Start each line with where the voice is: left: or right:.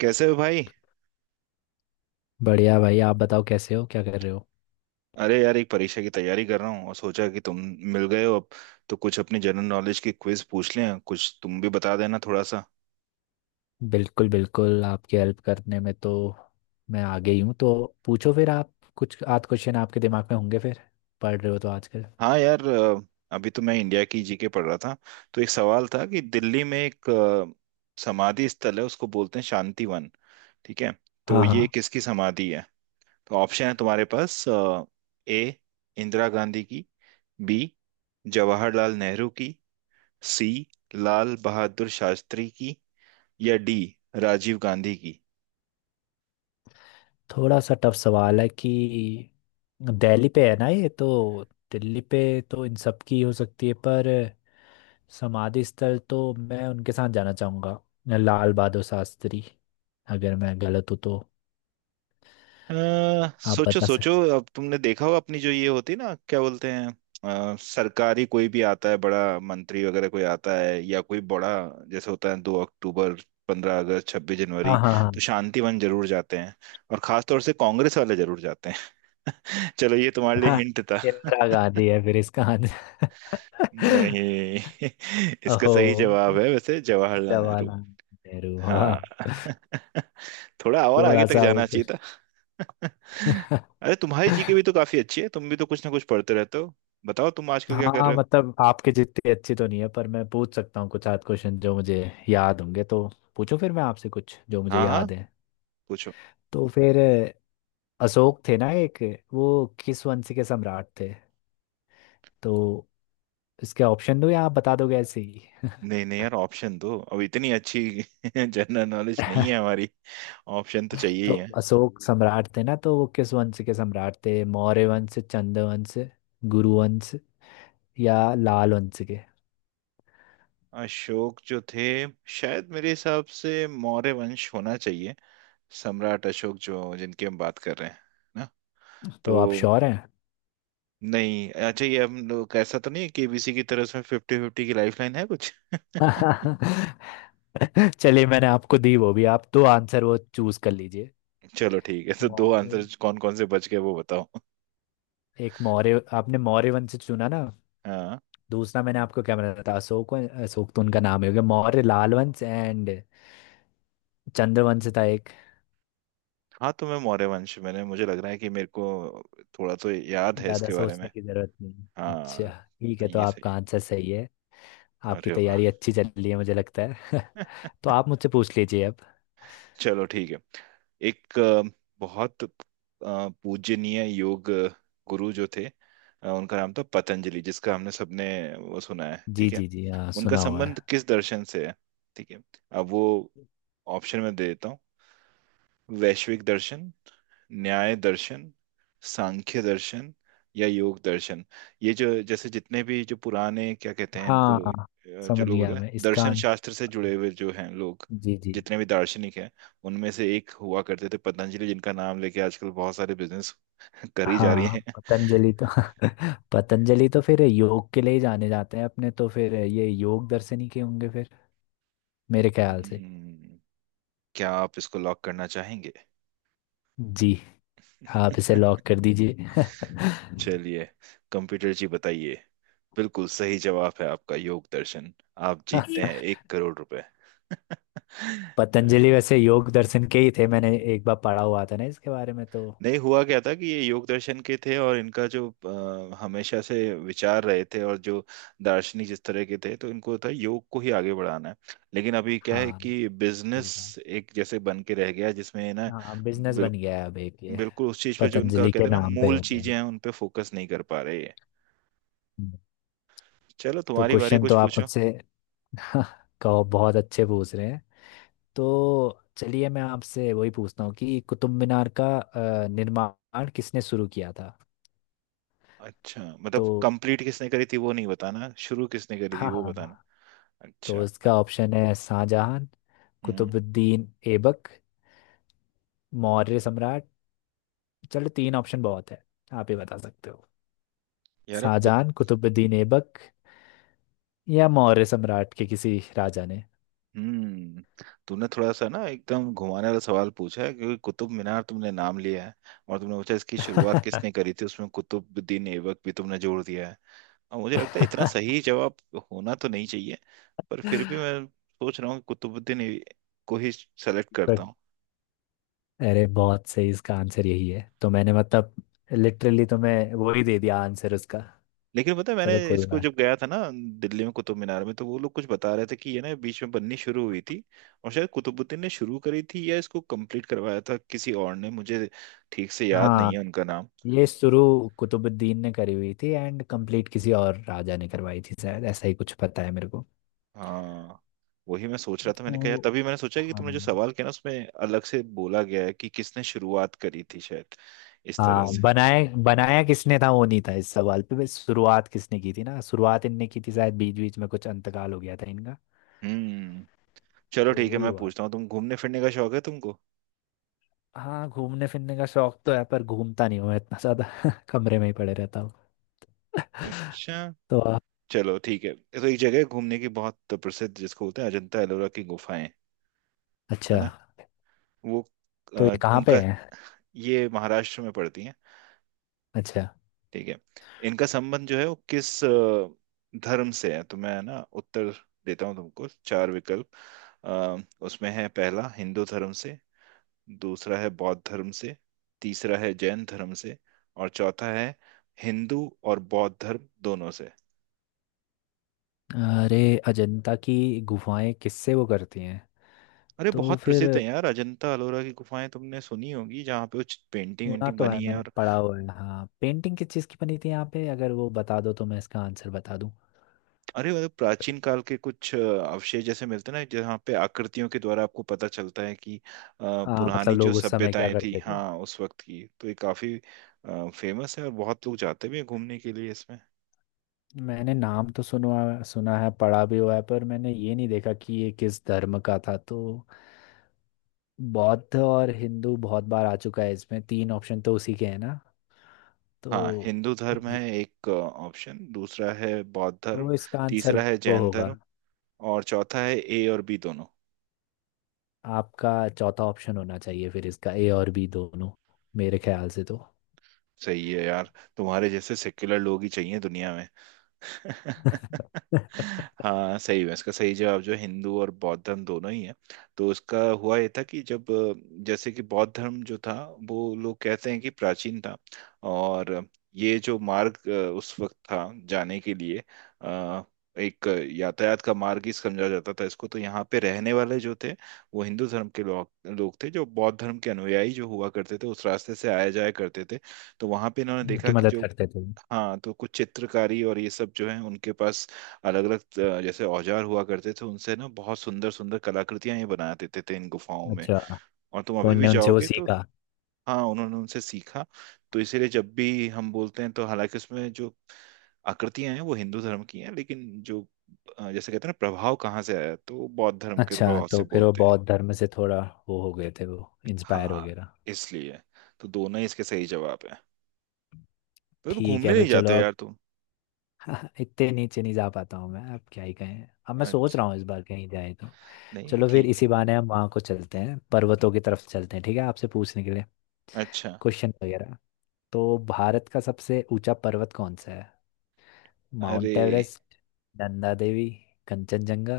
right: कैसे हो भाई।
left: बढ़िया भाई। आप बताओ, कैसे हो, क्या कर रहे हो?
right: अरे यार एक परीक्षा की तैयारी कर रहा हूँ और सोचा कि तुम मिल गए हो अब तो कुछ अपनी जनरल नॉलेज की क्विज पूछ लें, कुछ तुम भी बता देना थोड़ा सा।
left: बिल्कुल बिल्कुल, आपकी हेल्प करने में तो मैं आगे ही हूँ। तो पूछो फिर आप। कुछ आध क्वेश्चन आपके दिमाग में होंगे। फिर पढ़ रहे हो तो आजकल?
right: हाँ यार, अभी तो मैं इंडिया की जीके पढ़ रहा था। तो एक सवाल था कि दिल्ली में एक समाधि स्थल है उसको बोलते हैं शांतिवन। ठीक है। तो
left: हाँ
right: ये
left: हाँ।
right: किसकी समाधि है? तो ऑप्शन है तुम्हारे पास। ए, इंदिरा गांधी की। बी, जवाहरलाल नेहरू की। सी, लाल बहादुर शास्त्री की। या डी, राजीव गांधी की।
left: थोड़ा सा टफ सवाल है कि दिल्ली पे है ना ये तो। दिल्ली पे तो इन सब की हो सकती है, पर समाधि स्थल तो मैं उनके साथ जाना चाहूँगा, लाल बहादुर शास्त्री। अगर मैं गलत हूँ तो
right: अ,
left: आप
right: सोचो
left: बता
right: सोचो।
left: सकते।
right: अब तुमने देखा होगा अपनी जो ये होती ना क्या बोलते हैं, सरकारी कोई भी आता है, बड़ा मंत्री वगैरह कोई आता है या कोई बड़ा, जैसे होता है 2 अक्टूबर, 15 अगस्त, 26 जनवरी।
left: हाँ हाँ हाँ।
right: तो शांतिवन जरूर जाते हैं। और खास तौर से कांग्रेस वाले जरूर जाते हैं। चलो ये तुम्हारे लिए
left: हाँ,
right: हिंट था।
left: इंदिरा गांधी है फिर इसका आंसर।
right: नहीं। इसका
left: ओहो,
right: सही जवाब है वैसे जवाहरलाल नेहरू।
left: जवाहरलाल नेहरू, हाँ।
right: हाँ। थोड़ा और आगे
left: थोड़ा
right: तक
left: सा वो
right: जाना
left: कुछ।
right: चाहिए। अरे तुम्हारी जीके भी तो काफी अच्छी है, तुम भी तो कुछ ना कुछ पढ़ते रहते हो। बताओ तुम आजकल क्या कर
left: हाँ,
right: रहे
left: मतलब आपके जितनी अच्छी तो नहीं है, पर मैं पूछ सकता हूँ कुछ आध क्वेश्चन जो मुझे याद होंगे तो। पूछो, फिर मैं आपसे कुछ जो
right: हो?
left: मुझे
right: हाँ हाँ,
left: याद है।
right: पूछो।
left: तो फिर अशोक थे ना एक, वो किस वंश के सम्राट थे? तो इसके ऑप्शन दो या आप बता दोगे ऐसे ही?
right: नहीं नहीं यार, ऑप्शन दो, अब इतनी अच्छी जनरल नॉलेज नहीं है हमारी। ऑप्शन तो चाहिए
left: तो
right: ही है।
left: अशोक सम्राट थे ना, तो वो किस वंश के सम्राट थे? मौर्य वंश, चंद वंश, गुरु वंश, या लाल वंश के?
right: अशोक जो थे, शायद मेरे हिसाब से मौर्य वंश होना चाहिए। सम्राट अशोक जो, जिनकी हम बात कर रहे हैं ना,
left: तो
right: तो।
left: आप श्योर हैं?
right: नहीं, अच्छा ये हम लोग ऐसा तो नहीं है, केबीसी की तरह से फिफ्टी फिफ्टी की लाइफ लाइन है कुछ।
left: चलिए मैंने आपको दी वो भी, आप दो आंसर वो चूज कर लीजिए।
right: चलो ठीक है, तो दो
left: मौर्य
right: आंसर
left: वं-
right: कौन कौन से बच गए वो बताओ।
left: एक मौर्य, आपने मौर्य वंश चुना ना।
right: हाँ।
left: दूसरा मैंने आपको क्या बताया था? अशोक तो उनका नाम ही हो गया। मौर्य, लाल वंश एंड चंद्र वंश था एक।
right: हाँ तो मैं मौर्य वंश, मैंने, मुझे लग रहा है कि मेरे को थोड़ा तो याद है
left: ज्यादा
right: इसके बारे में।
left: सोचने की जरूरत नहीं,
right: हाँ।
left: अच्छा। ठीक
right: तो
left: है, तो
right: ये
left: आपका
right: सही
left: आंसर सही है।
right: है,
left: आपकी
right: अरे वाह।
left: तैयारी अच्छी चल रही है मुझे लगता है। तो आप मुझसे पूछ लीजिए अब।
right: चलो ठीक है। एक बहुत पूजनीय योग गुरु जो थे, उनका नाम था पतंजलि, जिसका हमने सबने वो सुना है।
left: जी
right: ठीक है।
left: जी जी, हाँ,
right: उनका
left: सुना हुआ है।
right: संबंध किस दर्शन से है? ठीक है। अब वो ऑप्शन में दे देता हूँ। वैश्विक दर्शन, न्याय दर्शन, सांख्य दर्शन या योग दर्शन। ये जो जैसे जितने भी जो पुराने क्या कहते हैं इनको,
left: हाँ,
right: जो
left: समझ
right: लोग होते
left: गया
right: हैं
left: मैं इसका।
right: दर्शन शास्त्र से जुड़े हुए, जो हैं लोग,
left: जी जी,
right: जितने भी दार्शनिक हैं, उनमें से एक हुआ करते थे पतंजलि, जिनका नाम लेके आजकल बहुत सारे बिजनेस करी जा रही
left: हाँ।
right: हैं।
left: पतंजलि तो, पतंजलि तो फिर योग के लिए ही जाने जाते हैं अपने, तो फिर ये योग दर्शन ही के होंगे फिर मेरे ख्याल से।
right: हम्म, क्या आप इसको लॉक करना चाहेंगे?
left: जी, आप इसे लॉक कर दीजिए।
right: चलिए। कंप्यूटर जी बताइए। बिल्कुल सही जवाब है आपका, योग दर्शन। आप जीतते हैं 1 करोड़ रुपए।
left: पतंजलि वैसे योग दर्शन के ही थे, मैंने एक बार पढ़ा हुआ था ना इसके बारे में तो।
right: नहीं, हुआ क्या था कि ये योग दर्शन के थे, और इनका जो हमेशा से विचार रहे थे, और जो दार्शनिक जिस तरह के थे, तो इनको था योग को ही आगे बढ़ाना है। लेकिन अभी क्या है
left: हाँ
right: कि
left: सही
right: बिजनेस
left: था।
right: एक जैसे बन के रह गया जिसमें ना
left: हाँ, बिजनेस
right: बिल,
left: बन गया है अब एक ये,
right: बिल्कुल उस चीज पे, जो उनका
left: पतंजलि के
right: कहते हैं ना
left: नाम पे
right: मूल
left: होता है।
right: चीजें हैं, उन पे फोकस नहीं कर पा रहे ये।
left: हम्म,
right: चलो
left: तो
right: तुम्हारी बारी,
left: क्वेश्चन
right: कुछ
left: तो आप
right: पूछो।
left: मुझसे। कहो, बहुत अच्छे पूछ रहे हैं। तो चलिए मैं आपसे वही पूछता हूँ कि कुतुब मीनार का निर्माण किसने शुरू किया था?
right: अच्छा, मतलब
left: तो
right: कंप्लीट किसने करी थी वो नहीं बताना, शुरू किसने करी थी
left: हाँ
right: वो बताना।
left: हाँ। तो
right: अच्छा।
left: इसका ऑप्शन है शाहजहां,
right: हम्म।
left: कुतुबुद्दीन ऐबक, मौर्य सम्राट। चलो तीन ऑप्शन बहुत है, आप ही बता सकते हो।
right: यार अब कुत।
left: शाहजहां, कुतुबुद्दीन ऐबक, या मौर्य सम्राट के किसी राजा ने?
right: हम्म। तूने थोड़ा सा ना एकदम घुमाने वाला सवाल पूछा है, क्योंकि कुतुब मीनार तुमने नाम लिया है, और तुमने पूछा इसकी शुरुआत किसने करी थी, उसमें कुतुबुद्दीन ऐबक भी तुमने जोड़ दिया है। और मुझे लगता है इतना सही जवाब होना तो नहीं चाहिए, पर फिर भी मैं सोच रहा हूँ कि कुतुबुद्दीन ऐ- को ही सेलेक्ट
left: तो
right: करता हूँ।
left: अरे बहुत सही, इसका आंसर यही है। तो मैंने मतलब लिटरली तुम्हें वो ही दे दिया आंसर उसका।
right: लेकिन पता है, मैंने
left: चलो, कोई
right: इसको
left: बात।
right: जब गया था ना दिल्ली में कुतुब मीनार में, तो वो लोग कुछ बता रहे थे कि ये ना बीच में बननी शुरू हुई थी, और शायद कुतुबुद्दीन ने शुरू करी थी या इसको कंप्लीट करवाया था किसी और ने, मुझे ठीक से याद नहीं
left: हाँ,
right: है उनका नाम।
left: ये शुरू कुतुबुद्दीन ने करी हुई थी, एंड कंप्लीट किसी और राजा ने करवाई थी शायद, ऐसा ही कुछ पता है मेरे को।
right: हाँ, वही मैं सोच रहा था, मैंने कहा यार
left: तो,
right: तभी मैंने सोचा कि तुमने जो
left: हाँ।
right: सवाल किया ना उसमें अलग से बोला गया है कि किसने शुरुआत करी थी, शायद इस तरह
left: हाँ,
right: से।
left: बनाया बनाया किसने था वो नहीं था इस सवाल पे, बस शुरुआत किसने की थी ना, शुरुआत इनने की थी शायद, बीच बीच में कुछ अंतकाल हो गया था इनका।
right: हम्म।
left: तो
right: चलो ठीक है,
left: वही
right: मैं
left: हुआ।
right: पूछता हूँ। तुम घूमने फिरने का शौक है तुमको?
left: हाँ, घूमने फिरने का शौक तो है, पर घूमता नहीं हूँ मैं इतना ज्यादा। कमरे में ही पड़े रहता हूँ।
right: अच्छा।
left: तो आ-
right: चलो ठीक है, तो एक जगह है घूमने की बहुत प्रसिद्ध, जिसको बोलते हैं अजंता एलोरा की गुफाएं। है
left: अच्छा।
right: ना। वो
left: तो ये कहाँ पे
right: उनका,
left: है?
right: ये महाराष्ट्र में पड़ती हैं।
left: अच्छा।
right: ठीक है। इनका संबंध जो है वो किस धर्म से है, तो मैं है ना उत्तर देता हूँ तुमको चार विकल्प। अ, उसमें है, पहला हिंदू धर्म से, दूसरा है बौद्ध धर्म से, तीसरा है जैन धर्म से, और चौथा है हिंदू और बौद्ध धर्म दोनों से।
left: अरे, अजंता की गुफाएं किससे वो करती हैं?
right: अरे
left: तो
right: बहुत
left: फिर
right: प्रसिद्ध है यार, अजंता अलोरा की गुफाएं तुमने सुनी होगी, जहाँ पे कुछ पेंटिंग
left: सुना
right: वेंटिंग
left: तो है,
right: बनी है।
left: मैंने
right: और
left: पढ़ा हुआ है, हाँ। पेंटिंग किस चीज़ की बनी थी यहाँ पे, अगर वो बता दो तो मैं इसका आंसर बता दूँ।
right: अरे मतलब प्राचीन काल के कुछ अवशेष जैसे मिलते हैं ना, जहाँ पे आकृतियों के द्वारा आपको पता चलता है कि
left: हाँ,
right: पुरानी
left: मतलब
right: जो
left: लोग उस समय क्या
right: सभ्यताएं थी,
left: करते थे।
right: हाँ, उस वक्त की, तो ये काफी फेमस है और बहुत लोग जाते भी हैं घूमने के लिए इसमें।
left: मैंने नाम तो सुना सुना है, पढ़ा भी हुआ है, पर मैंने ये नहीं देखा कि ये किस धर्म का था तो। बौद्ध और हिंदू बहुत बार आ चुका है इसमें, तीन ऑप्शन तो उसी के हैं ना। तो
right: हाँ, हिंदू धर्म
left: ज-
right: है एक ऑप्शन, दूसरा है बौद्ध धर्म,
left: तो इसका आंसर
right: तीसरा है
left: वो
right: जैन
left: होगा।
right: धर्म, और चौथा है ए और बी दोनों।
left: आपका चौथा ऑप्शन होना चाहिए फिर इसका, ए और बी दोनों, मेरे ख्याल से तो।
right: सही है यार, तुम्हारे जैसे सेक्युलर लोग ही चाहिए दुनिया। हाँ, सही है, इसका सही जवाब जो हिंदू और बौद्ध धर्म दोनों ही है। तो उसका हुआ ये था कि जब जैसे कि बौद्ध धर्म जो था, वो लोग कहते हैं कि प्राचीन था। और ये जो मार्ग उस वक्त था जाने के लिए, अ, एक यातायात का मार्ग ही समझा जाता था इसको। तो यहाँ पे रहने वाले जो थे वो हिंदू धर्म के लोग लोग थे। जो बौद्ध धर्म के अनुयायी जो हुआ करते थे, उस रास्ते से आया जाया करते थे। तो वहां पे इन्होंने देखा
left: उनकी
right: कि
left: मदद
right: जो,
left: करते थे।
right: हाँ, तो कुछ चित्रकारी और ये सब जो है उनके पास अलग अलग जैसे औजार हुआ करते थे, उनसे ना बहुत सुंदर सुंदर कलाकृतियां ये बना देते थे इन गुफाओं में।
left: अच्छा,
right: और तुम
left: तो
right: अभी
left: उनने
right: भी
left: उनसे वो
right: जाओगे तो,
left: सीखा।
right: हाँ उन्होंने उनसे सीखा। तो इसीलिए जब भी हम बोलते हैं, तो हालांकि उसमें जो आकृतियां हैं वो हिंदू धर्म की हैं, लेकिन जो जैसे कहते हैं ना प्रभाव कहाँ से आया, तो वो बौद्ध धर्म के
left: अच्छा,
right: प्रभाव
left: तो
right: से
left: फिर वो
right: बोलते हैं।
left: बौद्ध धर्म से थोड़ा वो हो गए थे, वो इंस्पायर
right: हाँ,
left: वगैरह।
right: इसलिए। तो दोनों ही इसके सही जवाब है। तो
left: ठीक
right: घूमने
left: है
right: नहीं
left: फिर, चलो
right: जाते
left: अब।
right: यार तुम?
left: इतने नीचे नहीं जा पाता हूँ मैं, अब क्या ही कहें, अब मैं सोच
right: अच्छा,
left: रहा हूँ इस बार कहीं जाए तो।
right: नहीं
left: चलो फिर
right: ठीक है।
left: इसी बहाने हम वहाँ को चलते हैं, पर्वतों की तरफ चलते हैं। ठीक है, आपसे पूछने के लिए
right: अच्छा।
left: क्वेश्चन वगैरह। तो भारत का सबसे ऊंचा पर्वत कौन सा है?
right: अरे।
left: Mount Everest, Nanda Devi, Kanchenjunga.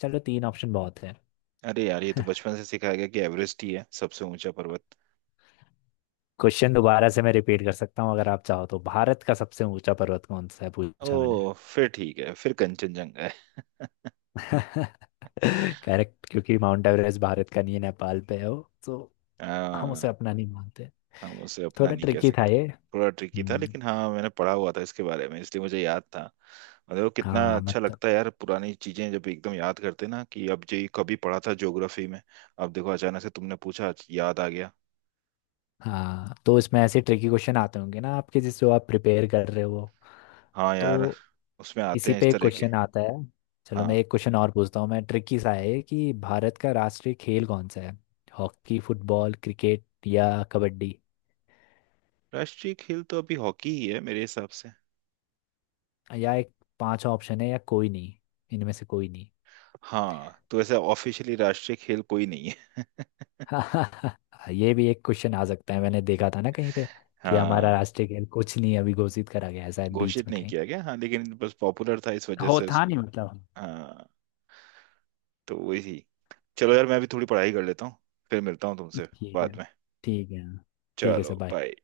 left: चलो तीन ऑप्शन बहुत है।
right: अरे यार, ये तो बचपन से सिखाया गया कि एवरेस्ट ही है सबसे ऊंचा पर्वत।
left: क्वेश्चन दोबारा से मैं रिपीट कर सकता हूँ अगर आप चाहो तो। भारत का सबसे ऊंचा पर्वत कौन सा है, पूछा मैंने।
right: ओ फिर ठीक है, फिर कंचनजंगा है।
left: करेक्ट, क्योंकि माउंट एवरेस्ट भारत का नहीं है, नेपाल पे है वो तो। हम
right: हाँ,
left: उसे अपना नहीं मानते।
right: हम उसे अपना
left: थोड़ा
right: नहीं कह
left: ट्रिकी था
right: सकते।
left: ये।
right: थोड़ा ट्रिकी था,
left: हम्म।
right: लेकिन हाँ मैंने पढ़ा हुआ था इसके बारे में, इसलिए मुझे याद था। मतलब कितना
left: हाँ,
right: अच्छा
left: मतलब।
right: लगता है यार, पुरानी चीजें जब एकदम याद करते ना, कि अब जो ये कभी पढ़ा था ज्योग्राफी में, अब देखो अचानक से तुमने पूछा आज याद आ गया।
left: हाँ, तो इसमें ऐसे ट्रिकी क्वेश्चन आते होंगे ना आपके, जिससे आप प्रिपेयर कर रहे हो।
right: हाँ यार,
left: तो
right: उसमें आते
left: इसी
right: हैं इस
left: पे एक
right: तरह के।
left: क्वेश्चन आता है। चलो मैं
right: हाँ,
left: एक क्वेश्चन और पूछता हूँ, मैं ट्रिकी सा है ये कि भारत का राष्ट्रीय खेल कौन सा है? हॉकी, फुटबॉल, क्रिकेट, या कबड्डी?
right: राष्ट्रीय खेल तो अभी हॉकी ही है मेरे हिसाब से।
left: या एक पांचवा ऑप्शन है, या कोई नहीं, इनमें से कोई नहीं?
right: हाँ, तो ऐसे ऑफिशियली राष्ट्रीय खेल कोई नहीं।
left: ये भी एक क्वेश्चन आ सकता है, मैंने देखा था ना कहीं पे, कि हमारा
right: हाँ,
left: राष्ट्रीय खेल कुछ नहीं अभी घोषित करा गया है शायद, बीच
right: घोषित
left: में
right: नहीं
left: कहीं।
right: किया गया, हाँ, लेकिन बस पॉपुलर था इस वजह
left: हो,
right: से
left: था
right: उसको।
left: नहीं मतलब।
right: हाँ, तो वही थी। चलो यार, मैं अभी थोड़ी पढ़ाई कर लेता हूँ, फिर मिलता हूँ तुमसे
left: ठीक है।
right: बाद में।
left: ठीक है। ठीक है
right: चलो
left: सर, bye।
right: बाय।